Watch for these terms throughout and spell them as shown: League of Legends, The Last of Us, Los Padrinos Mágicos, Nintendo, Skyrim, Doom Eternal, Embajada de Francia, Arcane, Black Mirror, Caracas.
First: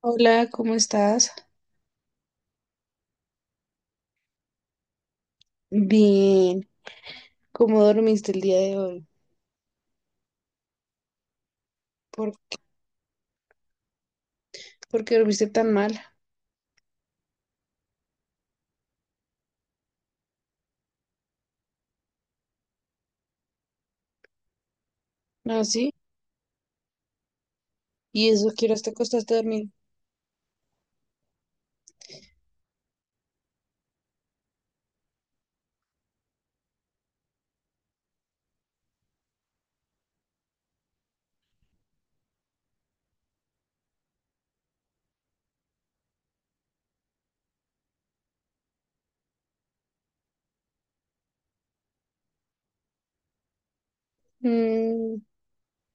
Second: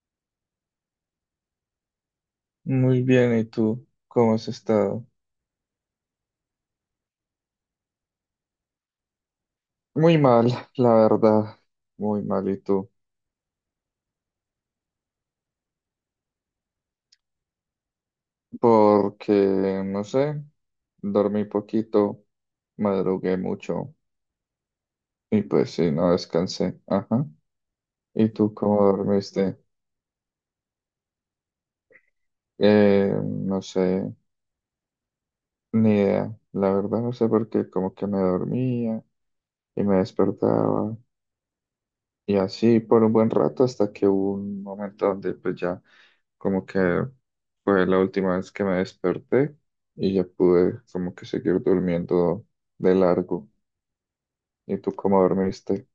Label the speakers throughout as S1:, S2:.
S1: Hola, ¿cómo estás?
S2: Muy bien, ¿y tú? ¿Cómo has estado?
S1: Bien, ¿cómo dormiste el día de hoy?
S2: Muy mal, la verdad, muy
S1: ¿Por,
S2: mal, ¿y tú?
S1: ¿Por qué dormiste tan mal?
S2: Porque, no sé, dormí poquito, madrugué mucho y
S1: ¿Ah,
S2: pues sí,
S1: sí?
S2: no descansé. Ajá.
S1: ¿Y
S2: ¿Y
S1: eso
S2: tú
S1: que horas
S2: cómo
S1: te acostaste a
S2: dormiste?
S1: dormir?
S2: No sé, ni idea, la verdad no sé por qué, como que me dormía y me despertaba. Y así por un buen rato hasta que hubo un momento donde pues ya como que fue la última vez que me desperté y ya pude como que seguir durmiendo de largo. ¿Y tú
S1: Mm,
S2: cómo dormiste?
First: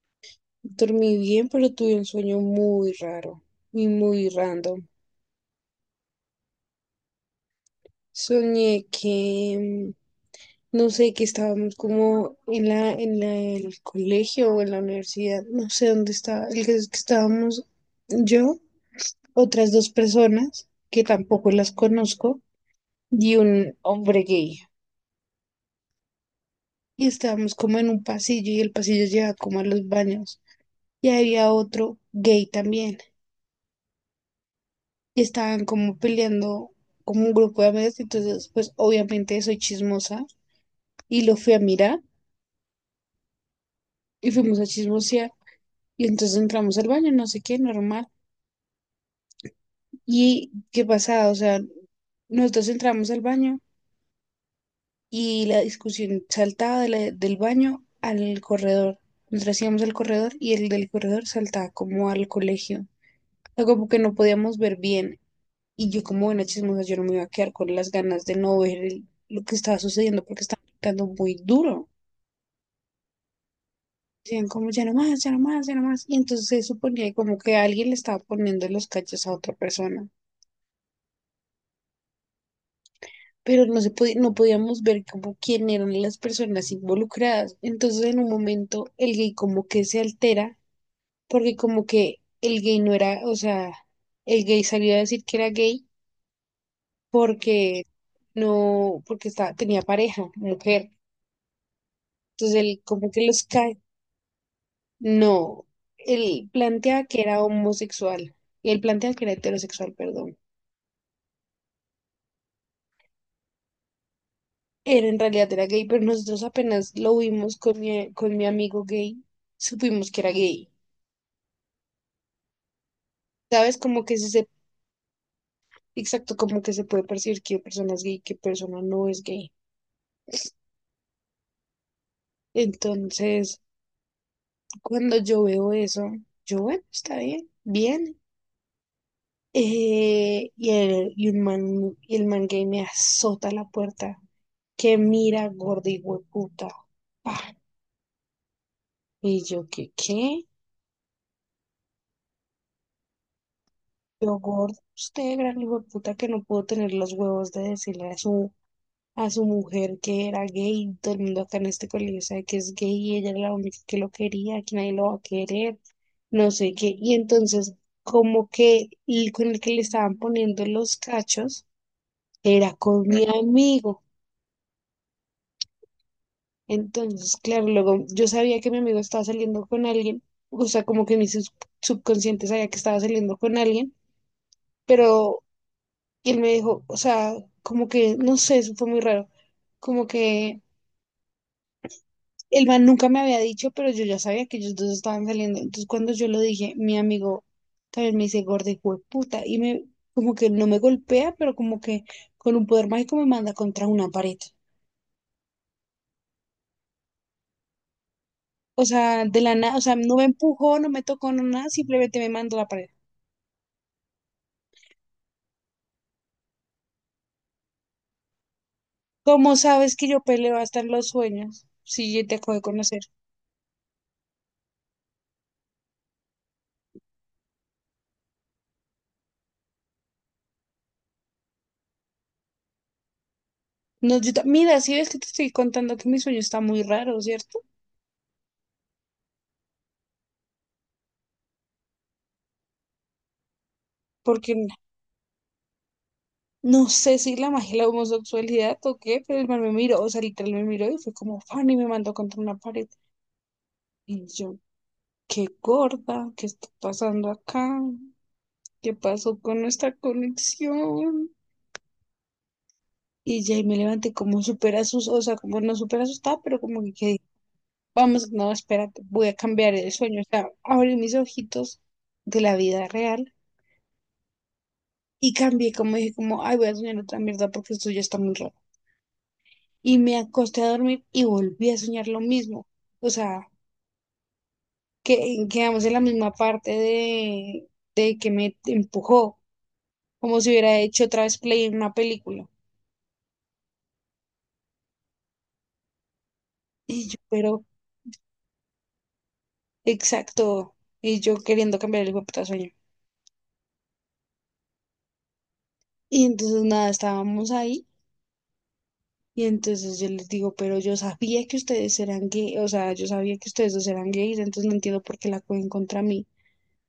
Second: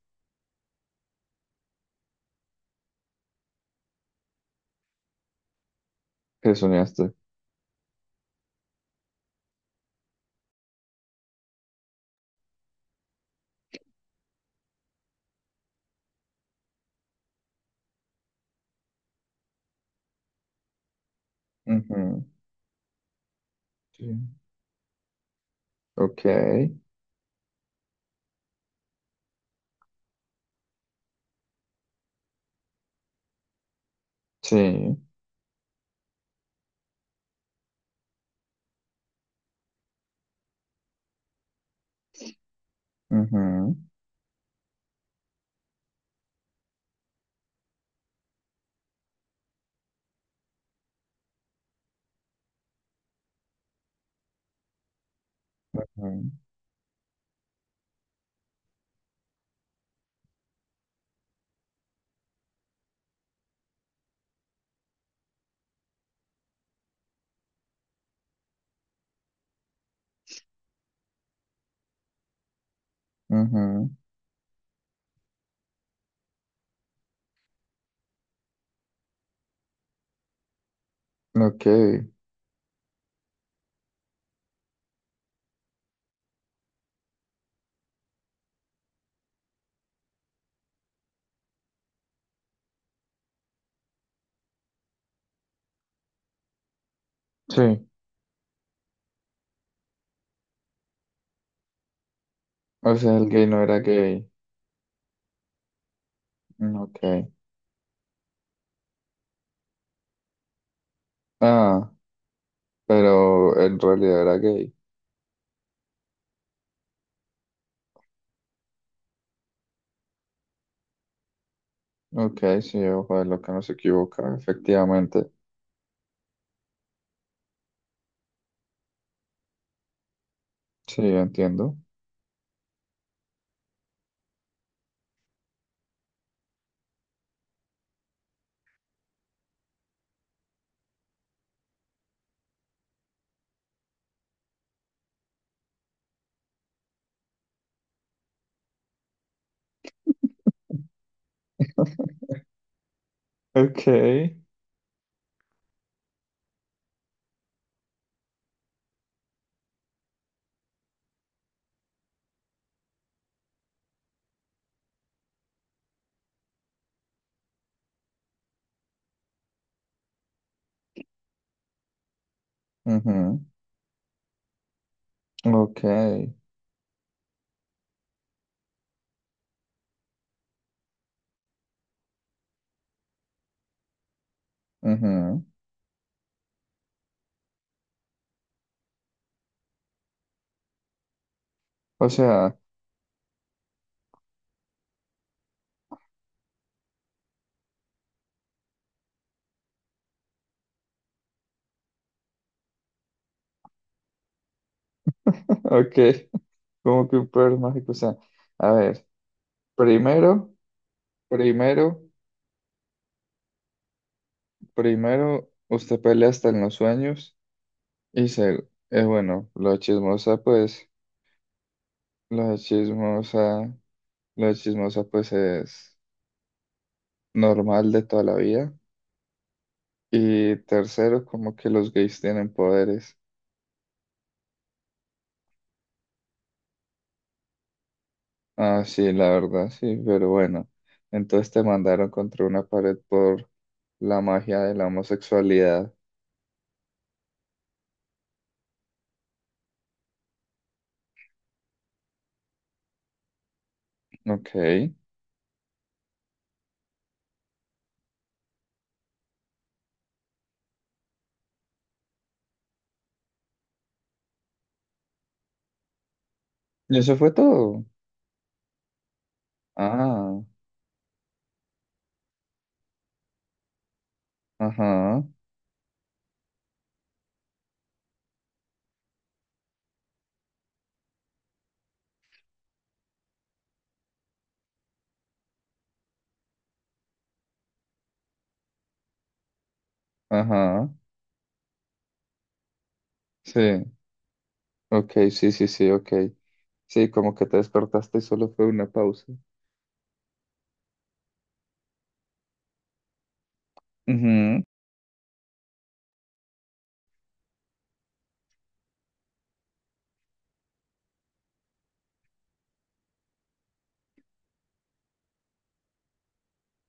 S1: dormí bien, pero tuve un sueño muy raro y muy random.
S2: ¿Qué soñaste?
S1: Soñé que, no sé, que estábamos como en el colegio o en la universidad, no sé dónde estaba, el que, es que estábamos yo, otras dos personas que tampoco las
S2: Ujú.
S1: conozco y un
S2: Sí.
S1: hombre gay.
S2: Ok.
S1: Y estábamos como en un pasillo y el pasillo lleva como a los baños. Y había otro gay también.
S2: Sí.
S1: Y estaban como peleando como un grupo de amigas. Entonces, pues obviamente soy chismosa y lo fui a mirar
S2: Ujú,
S1: y fuimos a chismosear. Y entonces entramos al baño, no sé qué, normal. ¿Y qué pasaba? O sea, nosotros entramos al baño y la discusión
S2: ujú,
S1: saltaba del baño al corredor. Nosotros íbamos al corredor y el del corredor saltaba como al colegio. Sea, como que no podíamos ver bien. Y yo como buena chismosa, yo no me iba a quedar con las ganas de no ver lo que estaba sucediendo porque estaba picando muy duro. Decían como, ya no más, ya no más, ya no más. Y entonces se suponía como que alguien le estaba poniendo los cachos a otra persona.
S2: ujú. Ok.
S1: Pero no se podía, no podíamos ver como quién eran las personas involucradas. Entonces en un momento el gay como que se altera porque como que el gay no era, o sea, el gay salió a decir que era gay porque
S2: Sí.
S1: no, porque estaba, tenía pareja, mujer. Entonces él
S2: O
S1: como
S2: sea,
S1: que
S2: el
S1: los
S2: gay no
S1: cae.
S2: era gay.
S1: No, él
S2: Mm, ok.
S1: planteaba que era homosexual. Y él planteaba que era heterosexual, perdón.
S2: Ah, pero en realidad era gay.
S1: Era en realidad era gay, pero nosotros apenas lo vimos con mi amigo gay, supimos que era gay.
S2: Ok, sí, ojo de lo que no se
S1: ¿Sabes? Como
S2: equivoca, efectivamente.
S1: exacto, como que se puede percibir qué persona es gay, qué persona no es gay.
S2: Sí, entiendo.
S1: Entonces, cuando yo veo eso, yo, bueno, está bien, bien. Y un man, y el man gay me azota la puerta. Que mira, gorda y hueputa. Pa. Y yo, ¿qué, qué?
S2: Ok.
S1: Yo, gordo, usted, gran puta que no pudo tener los huevos de decirle a a su mujer que era gay. Todo el mundo acá en este colegio sabe que es gay y ella era la única que lo quería, que nadie lo va a querer, no sé qué. Y entonces, como que el con el que le estaban poniendo los cachos era con mi
S2: Ujú,
S1: amigo.
S2: ok.
S1: Entonces, claro, luego yo sabía que mi amigo estaba saliendo con alguien, o sea, como que mi subconsciente sabía que estaba saliendo con alguien, pero
S2: Ujú.
S1: él me dijo, o sea, como que, no sé, eso fue muy raro, como que
S2: O sea,
S1: el man nunca me había dicho, pero yo ya sabía que ellos dos estaban saliendo. Entonces, cuando yo lo dije, mi amigo también me dice, gorda, hijo de puta, y me, como que no me golpea, pero como que con un poder mágico me manda contra una pared.
S2: ok, como que un poder mágico. O sea, a
S1: O
S2: ver,
S1: sea, de la nada, o sea, no me
S2: primero,
S1: empujó, no me tocó, no nada,
S2: primero,
S1: simplemente me mandó a la pared.
S2: primero, usted pelea hasta en los sueños y se, bueno,
S1: ¿Cómo sabes que yo peleo hasta en los sueños? Si yo te acabo
S2: lo
S1: de conocer.
S2: chismosa, lo chismosa, pues, es normal de toda la vida. Y tercero, como que los gays tienen poderes.
S1: No, mira, si ves que te estoy contando que mi sueño está muy raro, ¿cierto?
S2: Ah, sí, la verdad, sí, pero bueno. Entonces te mandaron contra una pared por la
S1: Porque
S2: magia
S1: n-
S2: de la homosexualidad.
S1: no sé si la magia y la homosexualidad o qué, pero el man me miró, o sea, literal me miró y fue como fan y me mandó contra una pared. Y
S2: Ok.
S1: yo, qué gorda, ¿qué está pasando acá? ¿Qué pasó con nuestra conexión? Y ya y me levanté como súper asustada, o sea, como no súper asustada, pero como que
S2: ¿Y eso
S1: quedé.
S2: fue todo?
S1: Vamos, no, espérate, voy a cambiar el sueño. O
S2: Ah,
S1: sea, abrí mis ojitos de la vida real
S2: ajá,
S1: y cambié, como dije, como, ay, voy a soñar otra mierda porque esto ya está muy raro. Y me acosté a dormir y volví a soñar lo mismo. O sea, que quedamos en la misma parte de que me empujó, como si hubiera
S2: ajá.
S1: hecho otra vez play en una película.
S2: Sí, ok, sí, sí, sí, ok.
S1: Y
S2: Sí,
S1: yo,
S2: como que te
S1: pero,
S2: despertaste y solo fue una pausa.
S1: exacto, y yo queriendo cambiar el hijo sueño.
S2: Ujú.
S1: Y entonces nada, estábamos ahí. Y entonces yo les digo, pero yo sabía que ustedes eran gay, o sea, yo sabía que ustedes dos eran gays, entonces no entiendo por qué la cogen contra mí.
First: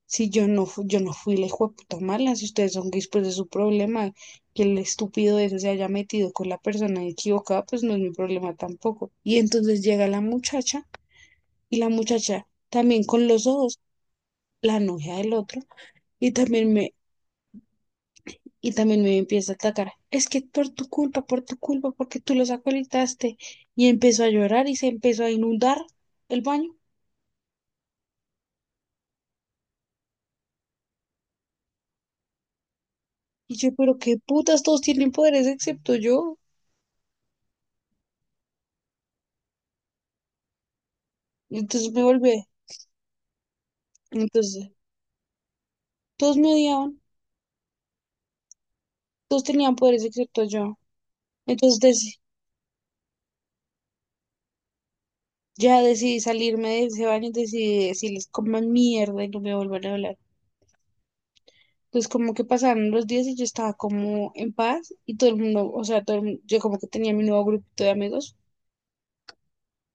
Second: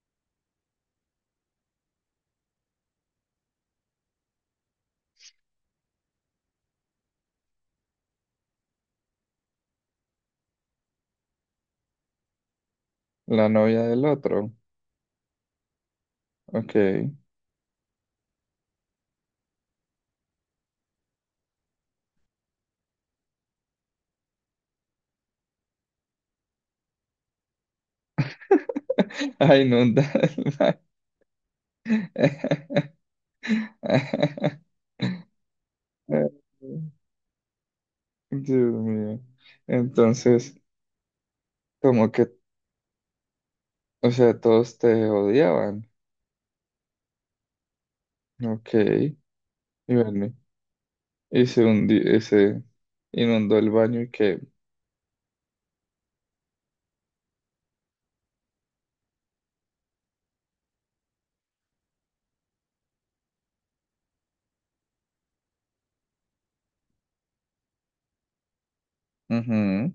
S1: Si yo no, yo no fui la hijueputa mala, si ustedes son gays, pues es su problema. Que el estúpido ese se haya metido con la persona equivocada, pues no es mi problema tampoco. Y entonces llega la muchacha, y la muchacha también con los
S2: La
S1: ojos,
S2: novia del otro.
S1: la novia del otro, y también
S2: Ok.
S1: me, y también me empieza a atacar. Es que por tu culpa, porque tú los acolitaste. Y empezó a llorar y se empezó a inundar el baño.
S2: Ay, no.
S1: Y yo, pero qué putas, todos tienen poderes excepto yo.
S2: Dios mío. Entonces,
S1: Y entonces me
S2: como que,
S1: volví.
S2: o sea,
S1: Entonces,
S2: todos te odiaban.
S1: todos me odiaban,
S2: Ok.
S1: todos tenían
S2: Y
S1: poderes
S2: bueno,
S1: excepto yo. Entonces, deci-
S2: y se inundó el baño y que.
S1: ya decidí salirme de ese baño y decidí decirles coman mierda y no me vuelvan a hablar. Entonces, como que pasaron los días y yo estaba como en paz y todo el mundo, o sea, todo el mundo- yo como que tenía mi nuevo grupito de amigos.
S2: Ujú.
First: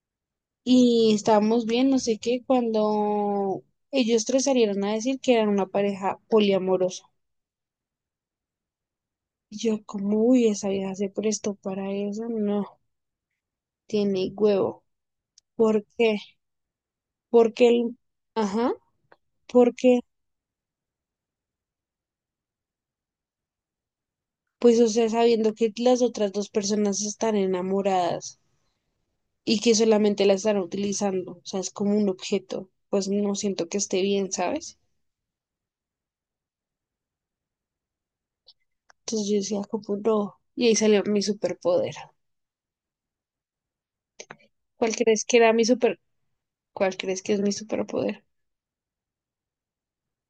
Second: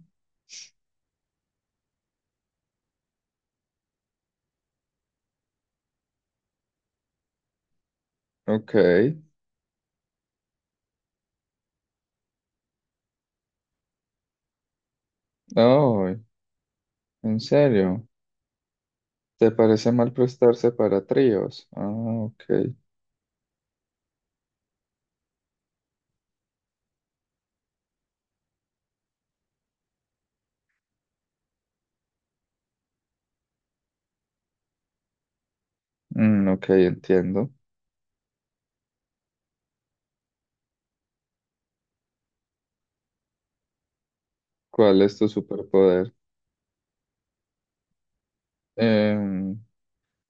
S1: Y estábamos bien, no sé qué, cuando ellos tres salieron a decir que eran una pareja poliamorosa.
S2: Ok.
S1: Y yo como, uy, esa vieja se prestó para eso, no, tiene huevo. ¿Por
S2: Oh,
S1: qué?
S2: ¿en
S1: Porque el,
S2: serio?
S1: ajá,
S2: ¿Te parece
S1: porque,
S2: mal prestarse para tríos? Ah, ok.
S1: pues, o sea, sabiendo que las otras dos personas están enamoradas y que solamente la están utilizando, o sea, es como un objeto, pues no siento que esté bien, ¿sabes?
S2: Mm, ok, entiendo.
S1: Entonces yo decía como, no, y ahí salió mi superpoder. ¿Cuál
S2: ¿Cuál es
S1: crees
S2: tu
S1: que era mi superpoder?
S2: superpoder?
S1: ¿Cuál crees que es mi superpoder?
S2: Em,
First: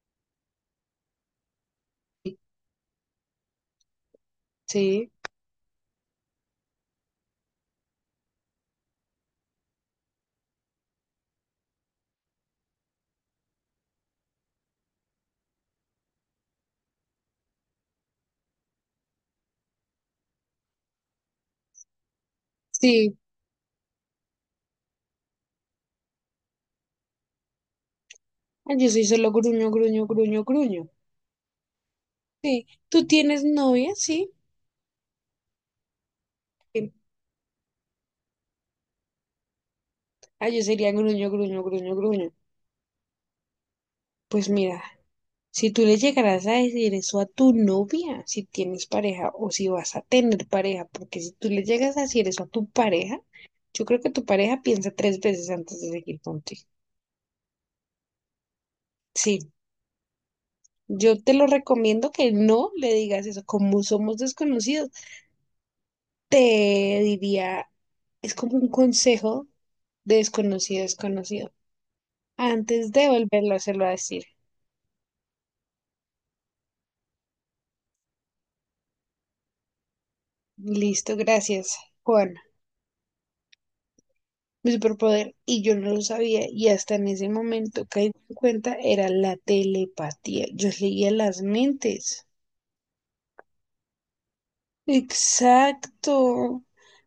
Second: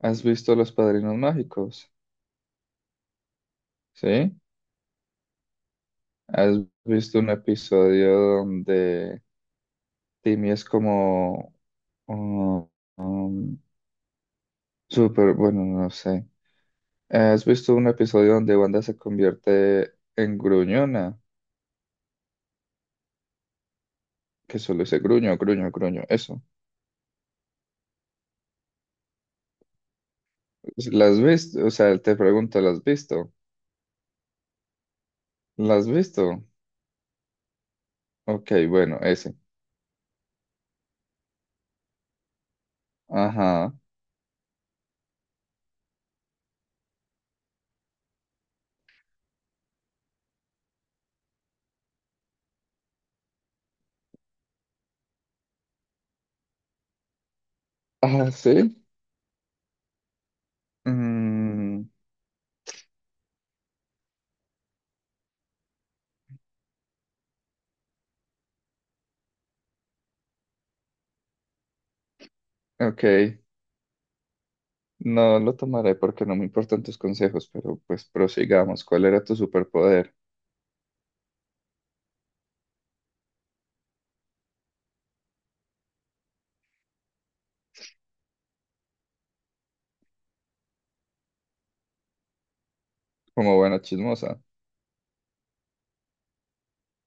S2: ¿Has visto Los Padrinos Mágicos? ¿Sí?
S1: Sí,
S2: ¿Has visto un episodio donde Timmy es como... um, um, súper, bueno, no sé. Ah, ¿has visto un episodio donde Wanda se convierte en gruñona?
S1: sí.
S2: Que solo dice gruño, gruño, gruño. Eso.
S1: Ah, yo soy solo gruño, gruño, gruño, gruño.
S2: ¿Las has visto? O sea, te pregunto,
S1: Sí.
S2: ¿las has
S1: ¿Tú
S2: visto?
S1: tienes novia? Sí.
S2: ¿Las has visto?
S1: Sí.
S2: Ok, bueno, ese.
S1: Ah, yo sería gruño, gruño, gruño, gruño.
S2: Ajá.
S1: Pues mira, si tú le llegarás a decir eso a tu novia, si tienes pareja o si vas a tener pareja, porque si tú le llegas a decir eso a tu pareja, yo creo que tu pareja piensa tres veces antes de seguir contigo.
S2: Ah, ¿sí?
S1: Sí. Yo te lo
S2: Mm,
S1: recomiendo que no le digas eso. Como somos desconocidos, te diría, es como un consejo de desconocido a desconocido. Antes
S2: ok.
S1: de volverlo a hacerlo a decir.
S2: No lo tomaré porque no me importan tus consejos, pero pues prosigamos. ¿Cuál era tu superpoder?
S1: Listo, gracias, Juan. Mi superpoder, y yo no lo sabía, y hasta en ese momento caí en cuenta, era la telepatía. Yo leía las mentes.
S2: Como buena chismosa.
S1: Exacto.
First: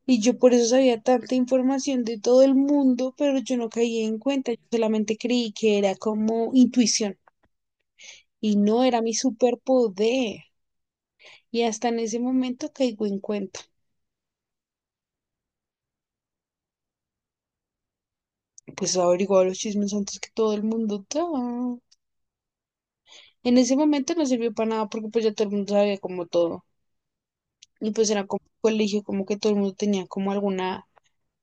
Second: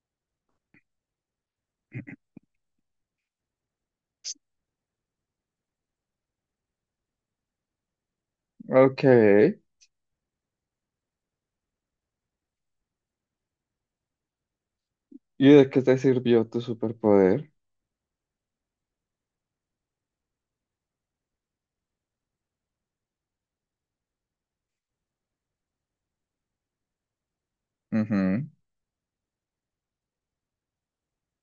S1: Y yo por eso sabía tanta información de todo el mundo, pero yo no caí en cuenta. Yo solamente creí que era como intuición, y no era
S2: Ok.
S1: mi superpoder. Y hasta en ese momento caigo en cuenta.
S2: ¿Y de qué te sirvió tu superpoder?
S1: Pues averiguaba los chismes antes que todo el mundo. Ta. En ese momento no sirvió para nada porque pues ya todo el mundo sabía como todo. Y pues era como
S2: Ujú.
S1: un colegio, como que todo el mundo tenía como alguna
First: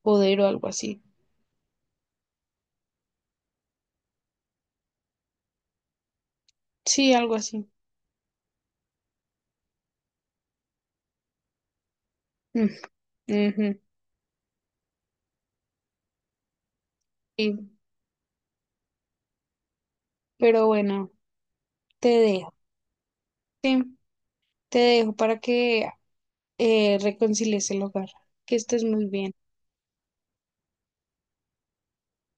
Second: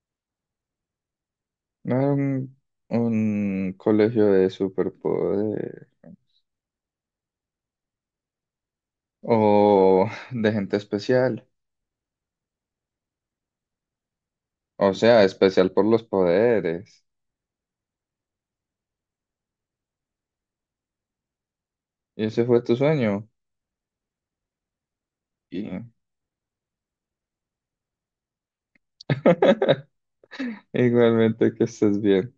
S1: poder o algo así.
S2: No era un colegio de superpoderes
S1: Sí, algo así.
S2: o de gente especial,
S1: Mm, ujú,
S2: o sea, especial por los poderes.
S1: sí. Pero bueno, te
S2: Y ese
S1: dejo.
S2: fue tu sueño.
S1: Sí, te dejo para
S2: Y
S1: que reconcilies el hogar. Que estés muy bien.
S2: igualmente que estés bien.